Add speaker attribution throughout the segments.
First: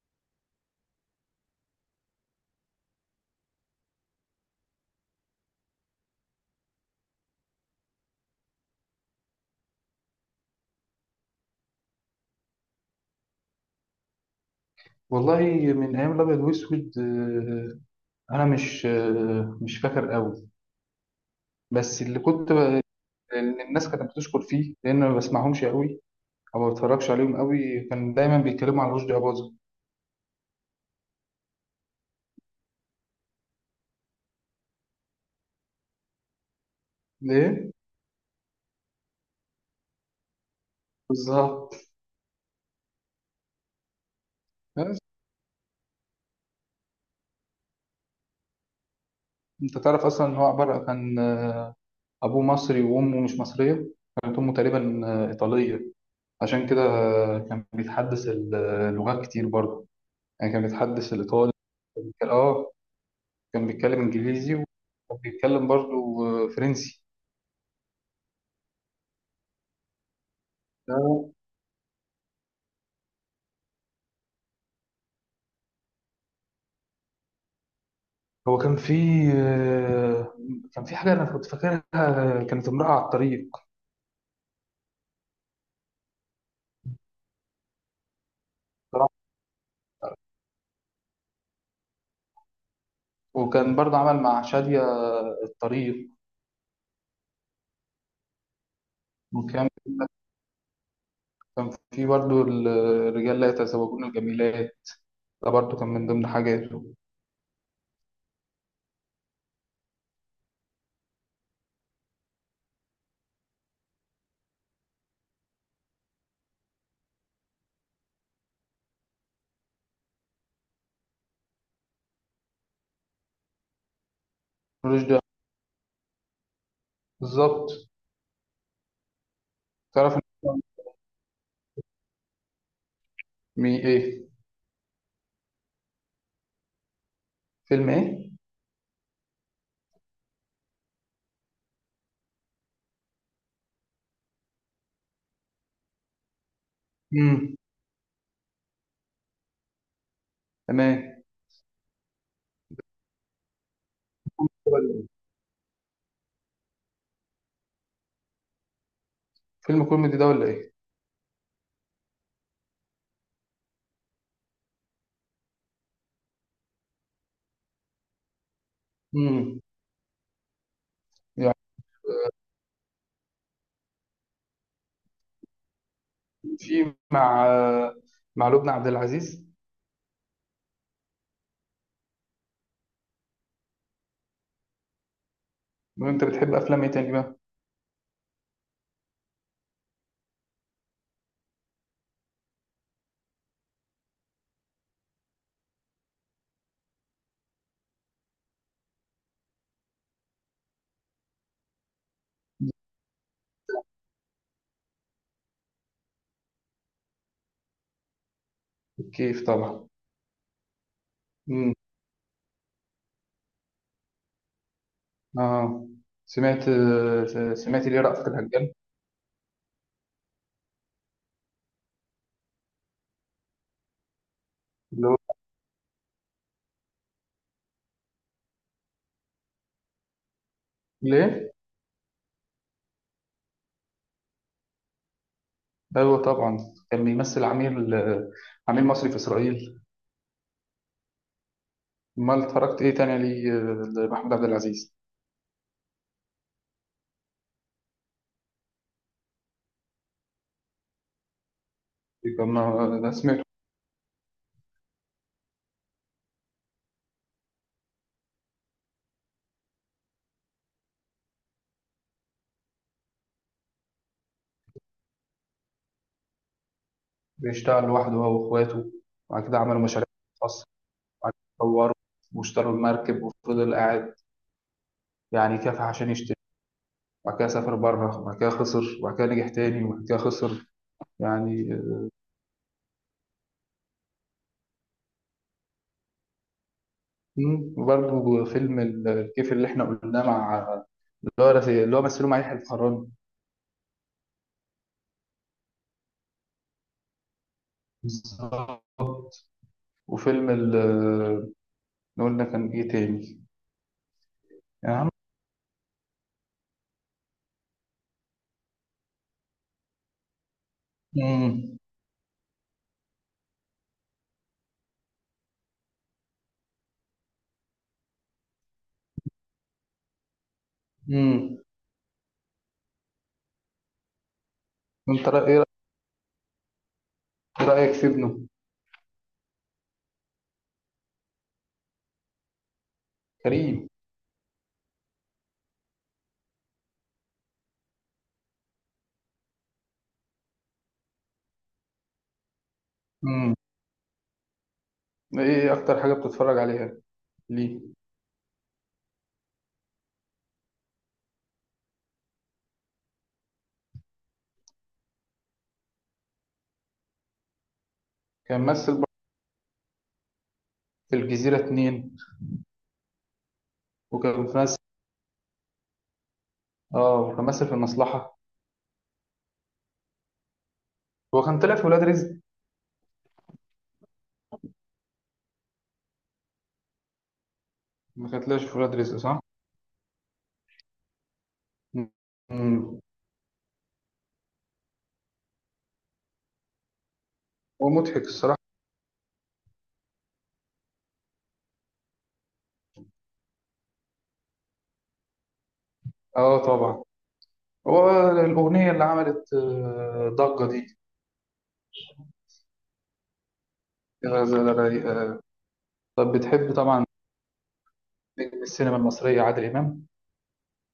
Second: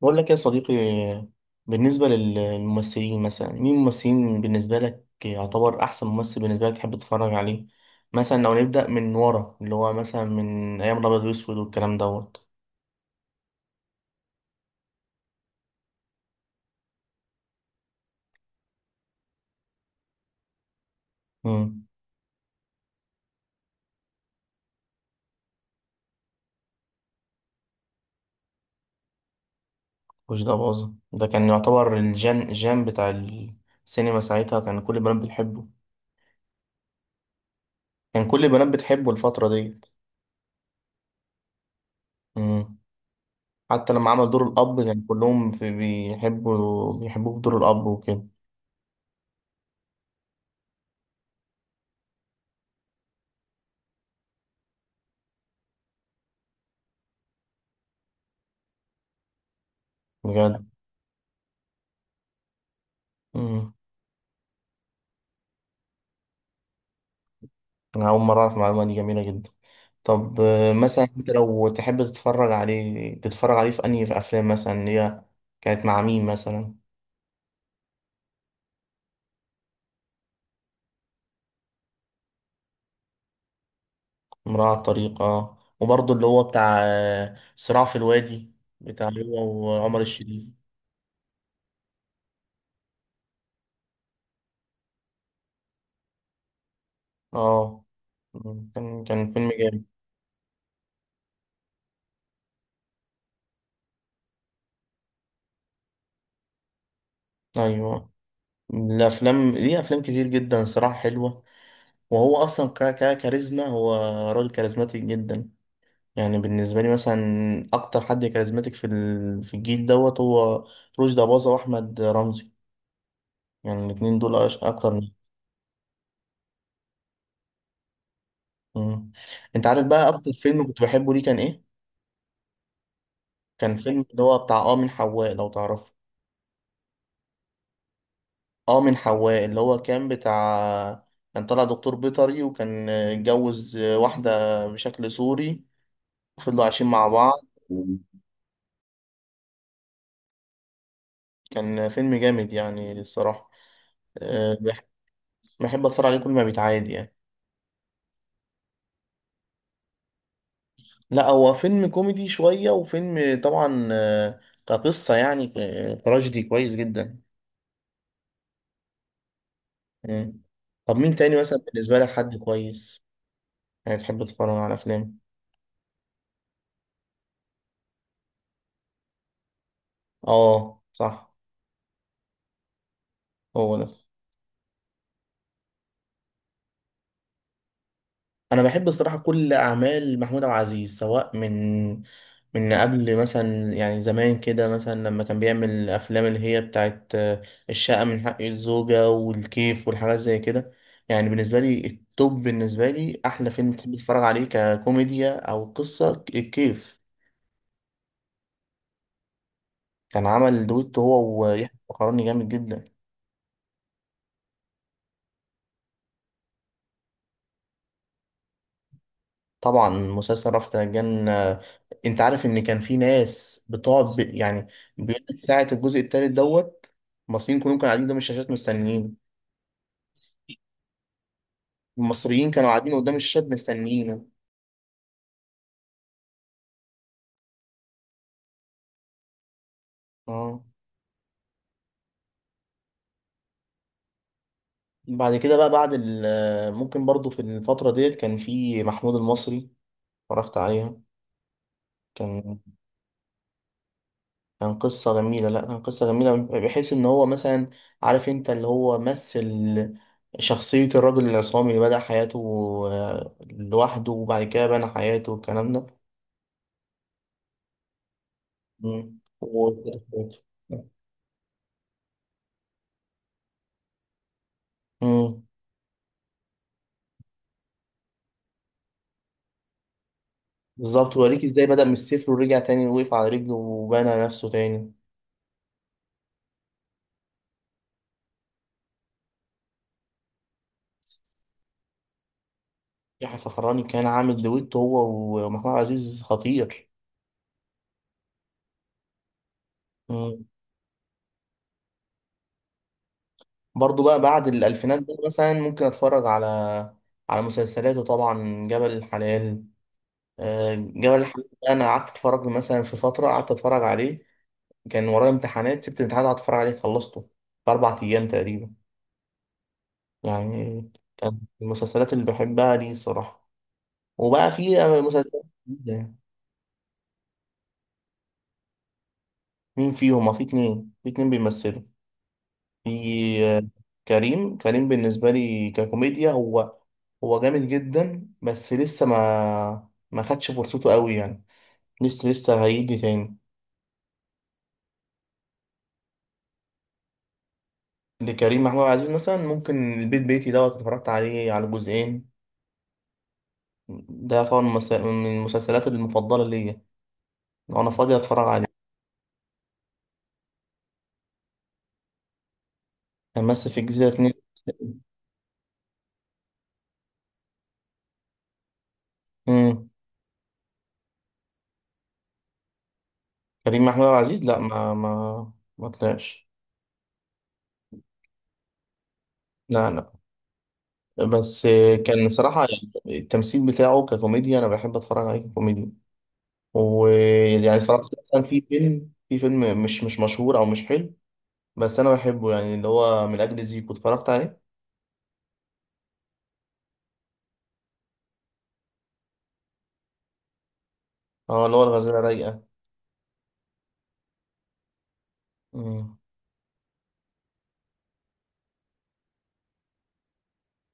Speaker 1: بقول لك يا صديقي، بالنسبة للممثلين، مثلا مين الممثلين بالنسبة لك يعتبر أحسن ممثل بالنسبة لك تحب تتفرج عليه؟ مثلا لو نبدأ من ورا اللي هو مثلا من أيام الأبيض وأسود والكلام دوت.
Speaker 2: والله، من ايام الابيض واسود. انا مش مش فاكر قوي.
Speaker 1: مم.
Speaker 2: بس اللي كنت ب... إن الناس كانت بتشكر فيه لان ما بسمعهمش قوي او ما بتفرجش عليهم قوي، كان دايما بيتكلموا عن رشدي اباظه.
Speaker 1: وش ده باظة ده كان يعتبر الجان بتاع السينما ساعتها. كان كل البنات بتحبه،
Speaker 2: ليه؟
Speaker 1: كان كل البنات بتحبه الفترة ديت.
Speaker 2: بالظبط.
Speaker 1: مم. حتى لما عمل دور الأب
Speaker 2: بس
Speaker 1: كان كلهم في بيحبوه في دور الأب وكده.
Speaker 2: انت تعرف اصلا ان هو عباره، كان ابوه مصري وامه مش مصريه. كانت امه تقريبا ايطاليه. عشان كده كان بيتحدث اللغات كتير برضه. يعني كان
Speaker 1: بجد.
Speaker 2: بيتحدث الايطالي. اه. كان
Speaker 1: مم.
Speaker 2: بيتكلم انجليزي وكان بيتكلم برضو فرنسي.
Speaker 1: انا اول مره اعرف المعلومه دي، جميله جدا. طب، مثلا انت
Speaker 2: آه،
Speaker 1: لو تحب تتفرج عليه، في انهي افلام مثلا اللي هي كانت مع مين مثلا؟
Speaker 2: هو كان في، آه، كان في حاجه انا كنت فاكرها، كانت امراه على الطريق.
Speaker 1: امرأة على الطريق، اه وبرضه اللي هو بتاع صراع في الوادي، بتاع
Speaker 2: صراحة.
Speaker 1: هو وعمر الشريف.
Speaker 2: وكان برضو عمل مع شاديه الطريق.
Speaker 1: اه، كان فيلم
Speaker 2: وكان،
Speaker 1: جامد.
Speaker 2: كان في برضو الرجال لا يتزوجون الجميلات، ده برضو كان من ضمن حاجاته.
Speaker 1: ايوه، الافلام ليه افلام كتير جدا صراحه حلوه. وهو اصلا كاريزما، هو راجل كاريزماتيك جدا. يعني بالنسبة لي مثلا أكتر حد كاريزماتيك في الجيل دوت هو رشدي أباظة وأحمد رمزي. يعني الاتنين دول أكتر ناس.
Speaker 2: رشدي، بالظبط.
Speaker 1: مم. أنت عارف بقى
Speaker 2: تعرف إن-
Speaker 1: أكتر فيلم كنت بحبه ليه كان إيه؟
Speaker 2: مي
Speaker 1: كان فيلم اللي
Speaker 2: ايه؟
Speaker 1: هو بتاع من حواء، لو تعرفه.
Speaker 2: فيلم ايه؟
Speaker 1: من حواء اللي هو كان طالع دكتور بيطري، وكان اتجوز واحدة بشكل سوري، وفضلوا عايشين مع بعض.
Speaker 2: امم، تمام.
Speaker 1: كان فيلم جامد يعني الصراحة. أه، بح- بحب أتفرج عليه كل ما بيتعاد يعني.
Speaker 2: فيلم كوميدي ده ولا ايه؟
Speaker 1: لا، هو فيلم كوميدي شوية، وفيلم طبعا كقصة يعني تراجيدي كويس جدا.
Speaker 2: امم.
Speaker 1: مم. طب مين تاني
Speaker 2: يعني
Speaker 1: مثلا بالنسبة لك حد كويس، يعني تحب تتفرج على أفلام؟
Speaker 2: في مع، مع لبنى عبد العزيز.
Speaker 1: اه، صح. هو ده.
Speaker 2: لو انت بتحب افلام ايه تاني بقى؟
Speaker 1: انا بحب الصراحه كل اعمال محمود عبد العزيز، سواء من قبل مثلا، يعني زمان كده، مثلا لما كان بيعمل الافلام اللي هي بتاعت الشقه من حق الزوجه، والكيف، والحاجات زي كده. يعني بالنسبه لي التوب، بالنسبه لي احلى فيلم بحب اتفرج عليه ككوميديا او قصه، الكيف.
Speaker 2: كيف طبعا.
Speaker 1: كان عمل دويتو هو ويحيى
Speaker 2: امم.
Speaker 1: الفخراني جامد جدا.
Speaker 2: اه، سمعت، سمعت ليه رأفت الهجان.
Speaker 1: طبعا مسلسل رأفت الهجان. انت عارف ان كان في ناس بتقعد يعني
Speaker 2: اللي هو،
Speaker 1: بيقول لك ساعة الجزء التالت دوت. المصريين كلهم كانوا قاعدين قدام الشاشات مستنيين.
Speaker 2: ليه؟
Speaker 1: المصريين كانوا قاعدين قدام الشاشات مستنيينه.
Speaker 2: ايوه طبعا. كان بيمثل عميل، عميل مصري في اسرائيل.
Speaker 1: اه.
Speaker 2: امال اتفرجت ايه تاني ليه لمحمود عبد العزيز؟
Speaker 1: بعد كده بقى ممكن برضو في الفترة ديت كان في محمود المصري، اتفرجت عليها.
Speaker 2: كان،
Speaker 1: كان
Speaker 2: انا سمعته.
Speaker 1: كان قصة جميلة، لا، كان قصة جميلة بحيث ان هو مثلا عارف، انت اللي هو مثل شخصية الرجل العصامي اللي بدأ حياته لوحده، وبعد كده بنى حياته والكلام ده.
Speaker 2: بيشتغل لوحده هو واخواته،
Speaker 1: مم.
Speaker 2: وبعد كده عملوا مشاريع خاصة، وبعد كده طوروا واشتروا المركب وفضل قاعد.
Speaker 1: مم.
Speaker 2: يعني كافح عشان يشتري، وبعد كده سافر بره وبعد كده خسر وبعد كده نجح تاني وبعد كده خسر.
Speaker 1: بالظبط، وريك ازاي
Speaker 2: يعني،
Speaker 1: بدأ من الصفر، ورجع تاني وقف على رجله وبنى نفسه تاني.
Speaker 2: مم. وبرضه فيلم الكيف اللي احنا قلناه مع، اللي هو مثله مع يحيى الفخراني.
Speaker 1: يحيى الفخراني كان عامل دويتو هو ومحمود عبد العزيز خطير.
Speaker 2: بالظبط.
Speaker 1: مم.
Speaker 2: وفيلم اللي قلنا، كان ايه تاني؟
Speaker 1: برضو بقى بعد
Speaker 2: يا
Speaker 1: الألفينات
Speaker 2: عم.
Speaker 1: ده، مثلا ممكن أتفرج على مسلسلاته. طبعا جبل الحلال. جبل الحمد ده
Speaker 2: مم.
Speaker 1: انا قعدت اتفرج له، مثلا في فتره قعدت اتفرج عليه. كان ورايا امتحانات، سبت الامتحان قعدت اتفرج عليه، خلصته في 4 ايام تقريبا يعني. كان من
Speaker 2: مم.
Speaker 1: المسلسلات اللي بحبها دي الصراحه. وبقى في
Speaker 2: انت
Speaker 1: مسلسلات جديده يعني.
Speaker 2: إيه رأيك في ابنه
Speaker 1: مين فيهم؟ في اتنين بيمثلوا. في آه،
Speaker 2: كريم؟
Speaker 1: كريم بالنسبه لي ككوميديا، هو جامد جدا، بس لسه ما خدش فرصته قوي يعني. لسه هيجي تاني.
Speaker 2: مم. ايه اكتر حاجة بتتفرج عليها ليه؟
Speaker 1: لكريم محمود عبد العزيز مثلا ممكن البيت بيتي دوت، اتفرجت عليه على جزئين. ده طبعا من المسلسلات المفضلة ليا لو أنا فاضي أتفرج
Speaker 2: كان
Speaker 1: عليه.
Speaker 2: ممثل برضه في الجزيرة اتنين،
Speaker 1: كان مثل في الجزيرة 2.
Speaker 2: وكان في ممثل، اه وكان ممثل في المصلحة.
Speaker 1: مم.
Speaker 2: هو كان طلع في ولاد رزق.
Speaker 1: كريم محمود عبد العزيز، لا، ما طلعش.
Speaker 2: ما كان طلعش في ولاد رزق، صح.
Speaker 1: لا، لا. بس كان صراحة،
Speaker 2: مم.
Speaker 1: يعني التمثيل بتاعه ككوميديا أنا بحب أتفرج عليه كوميديا. ويعني
Speaker 2: هو
Speaker 1: اتفرجت
Speaker 2: مضحك
Speaker 1: مثلا
Speaker 2: الصراحة.
Speaker 1: في فيلم مش مشهور أو مش حلو. بس أنا بحبه، يعني اللي هو من أجل زيكو اتفرجت عليه.
Speaker 2: اه طبعا. هو الأغنية اللي عملت ضجة دي.
Speaker 1: اه، اللي هو الغزالة رايقة.
Speaker 2: يا غزالة رايقة.
Speaker 1: مم.
Speaker 2: طب بتحب طبعا نجم السينما المصرية عادل إمام.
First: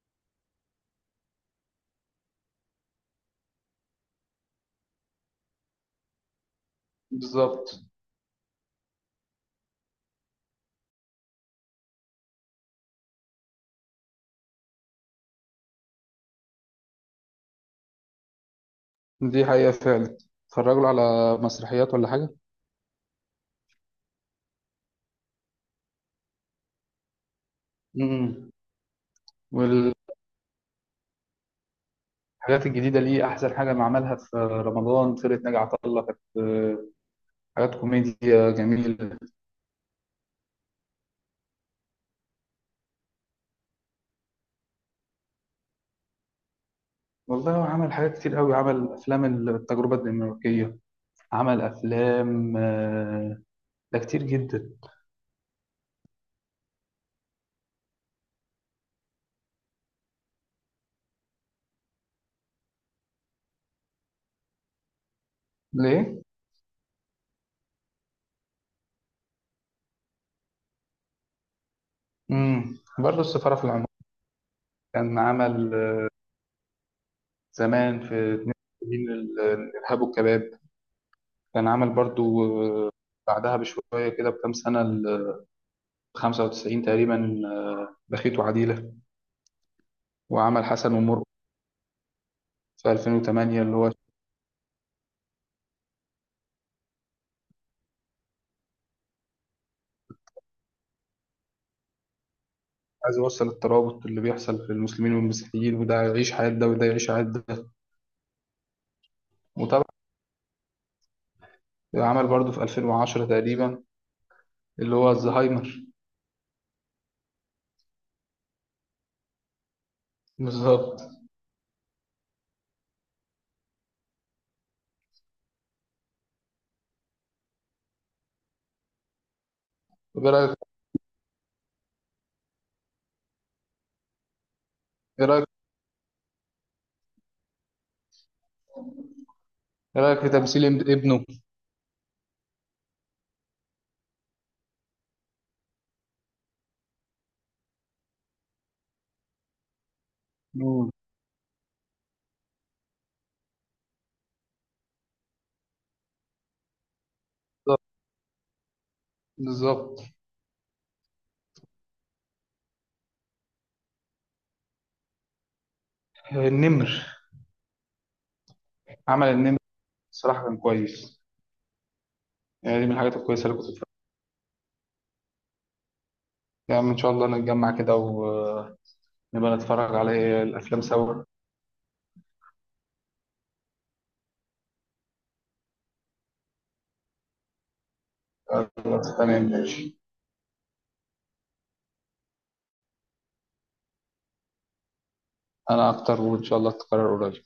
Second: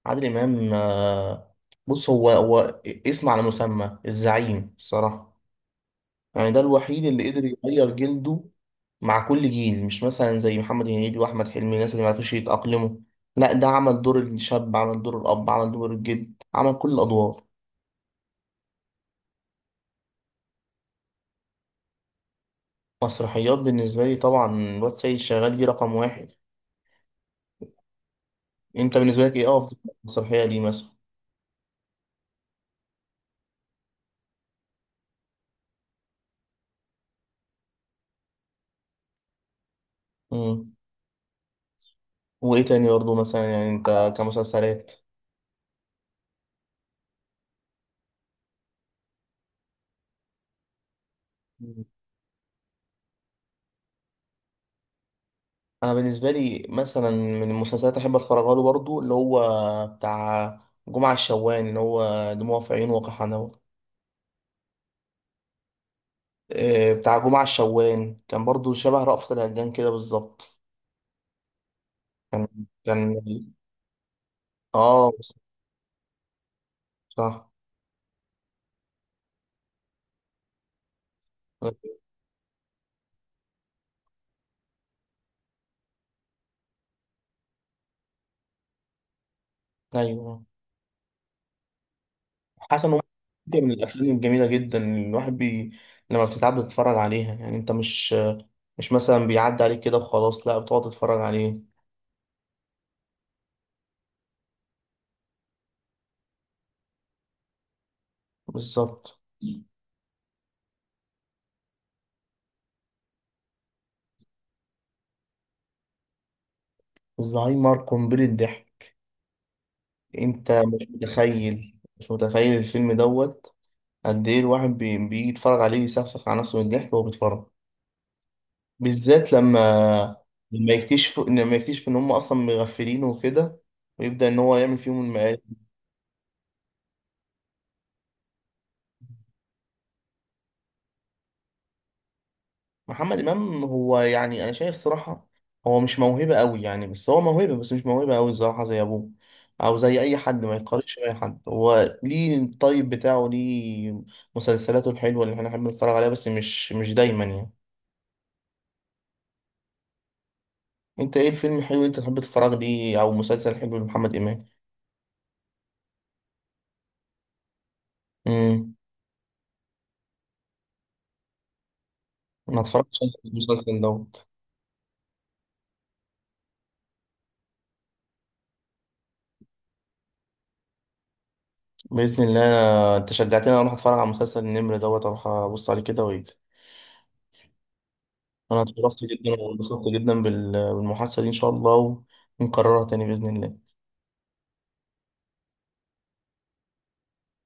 Speaker 1: عادل امام، بص، هو اسم على مسمى، الزعيم الصراحه. يعني ده الوحيد اللي قدر
Speaker 2: بالظبط.
Speaker 1: يغير جلده مع كل جيل، مش مثلا زي محمد هنيدي واحمد حلمي، الناس اللي ما عرفوش يتاقلموا. لا، ده عمل دور الشاب، عمل دور الاب، عمل دور الجد، عمل كل الادوار.
Speaker 2: دي حقيقة فعلا. اتفرجوا له على مسرحيات ولا حاجة؟
Speaker 1: مسرحيات بالنسبه لي طبعا الواد سيد شغال، دي رقم واحد.
Speaker 2: مم.
Speaker 1: انت بالنسبه لك ايه افضل
Speaker 2: والحاجات
Speaker 1: مسرحيه ليه مثلا؟
Speaker 2: الجديدة ليه أحسن حاجة ما عملها في رمضان، فرقة ناجي عطا الله، كانت حاجات كوميديا جميلة.
Speaker 1: مم. وايه تاني برضه مثلا يعني انت كمسلسلات؟
Speaker 2: والله هو عمل حاجات كتير قوي، عمل أفلام التجربة الدنماركية، عمل أفلام ده كتير جدا.
Speaker 1: انا بالنسبه لي مثلا من المسلسلات احب اتفرج له برضو اللي هو بتاع جمعه الشوان، اللي هو دموع في عيون وقحنه.
Speaker 2: ليه؟
Speaker 1: إيه، بتاع جمعه الشوان كان برضو شبه رأفت الهجان كده بالظبط. كان
Speaker 2: مم.
Speaker 1: كان
Speaker 2: برضه السفارة في العمر.
Speaker 1: اه،
Speaker 2: كان عمل
Speaker 1: صح.
Speaker 2: زمان في 72 الإرهاب والكباب. كان عمل برضو آه، بعدها بشوية كده بكام سنة، ال 95 تقريبا، بخيت وعديلة.
Speaker 1: ايوه،
Speaker 2: وعمل حسن ومرقص
Speaker 1: حسن
Speaker 2: في
Speaker 1: ومرقص. دي
Speaker 2: 2008،
Speaker 1: من
Speaker 2: اللي هو
Speaker 1: الافلام الجميله جدا، اللي الواحد لما بتتعب بتتفرج عليها. يعني انت مش مثلا بيعدي عليك كده وخلاص، لا بتقعد تتفرج عليه.
Speaker 2: عايز يوصل الترابط اللي بيحصل في المسلمين والمسيحيين، وده يعيش حياة ده وده يعيش حياة ده.
Speaker 1: بالظبط.
Speaker 2: وطبعا عمل برضو في 2010 تقريبا اللي هو الزهايمر.
Speaker 1: الزهايمر قنبله ضحك. انت مش
Speaker 2: بالظبط.
Speaker 1: متخيل مش متخيل الفيلم دوت. قد ايه الواحد بيجي يتفرج عليه، يسخسخ على نفسه من الضحك وهو بيتفرج. بالذات لما
Speaker 2: طب ايه رأيك؟
Speaker 1: لما يكتشف لما يكتشف ان هم اصلا مغفلين وكده، ويبدأ ان هو يعمل فيهم
Speaker 2: ايه
Speaker 1: المقالب.
Speaker 2: رأيك؟ ايه رأيك في تمثيل ابنه؟
Speaker 1: محمد امام، هو يعني انا شايف صراحة هو مش موهبة قوي يعني، بس هو موهبة، بس مش موهبة قوي الصراحة زي ابوه، او زي اي حد ما
Speaker 2: مم.
Speaker 1: يتقارنش باي حد، هو ليه الطيب بتاعه، ليه مسلسلاته الحلوة اللي احنا بنحب نتفرج عليها، بس مش دايما يعني.
Speaker 2: بالظبط. بالظبط.
Speaker 1: انت ايه الفيلم الحلو اللي انت تحب تتفرج ليه او مسلسل حلو لمحمد امام؟
Speaker 2: النمر.
Speaker 1: امم.
Speaker 2: عمل النمر، الصراحة كان كويس.
Speaker 1: ما
Speaker 2: يعني دي من
Speaker 1: اتفرجتش على
Speaker 2: الحاجات الكويسة اللي كنت
Speaker 1: المسلسل
Speaker 2: بتفرج.
Speaker 1: دوت.
Speaker 2: يعني إن شاء الله نتجمع كده ونبقى نتفرج على الأفلام سوا.
Speaker 1: باذن الله، انت شجعتني اروح اتفرج على مسلسل النمر دوت، اروح ابص عليه كده وايه. انا اتشرفت
Speaker 2: خلاص،
Speaker 1: جدا
Speaker 2: تمام
Speaker 1: وانبسطت
Speaker 2: ماشي.
Speaker 1: جدا بالمحادثه دي، ان شاء الله. ونكررها تاني باذن الله.
Speaker 2: أنا أكتر، وإن شاء الله تتكرر قريب.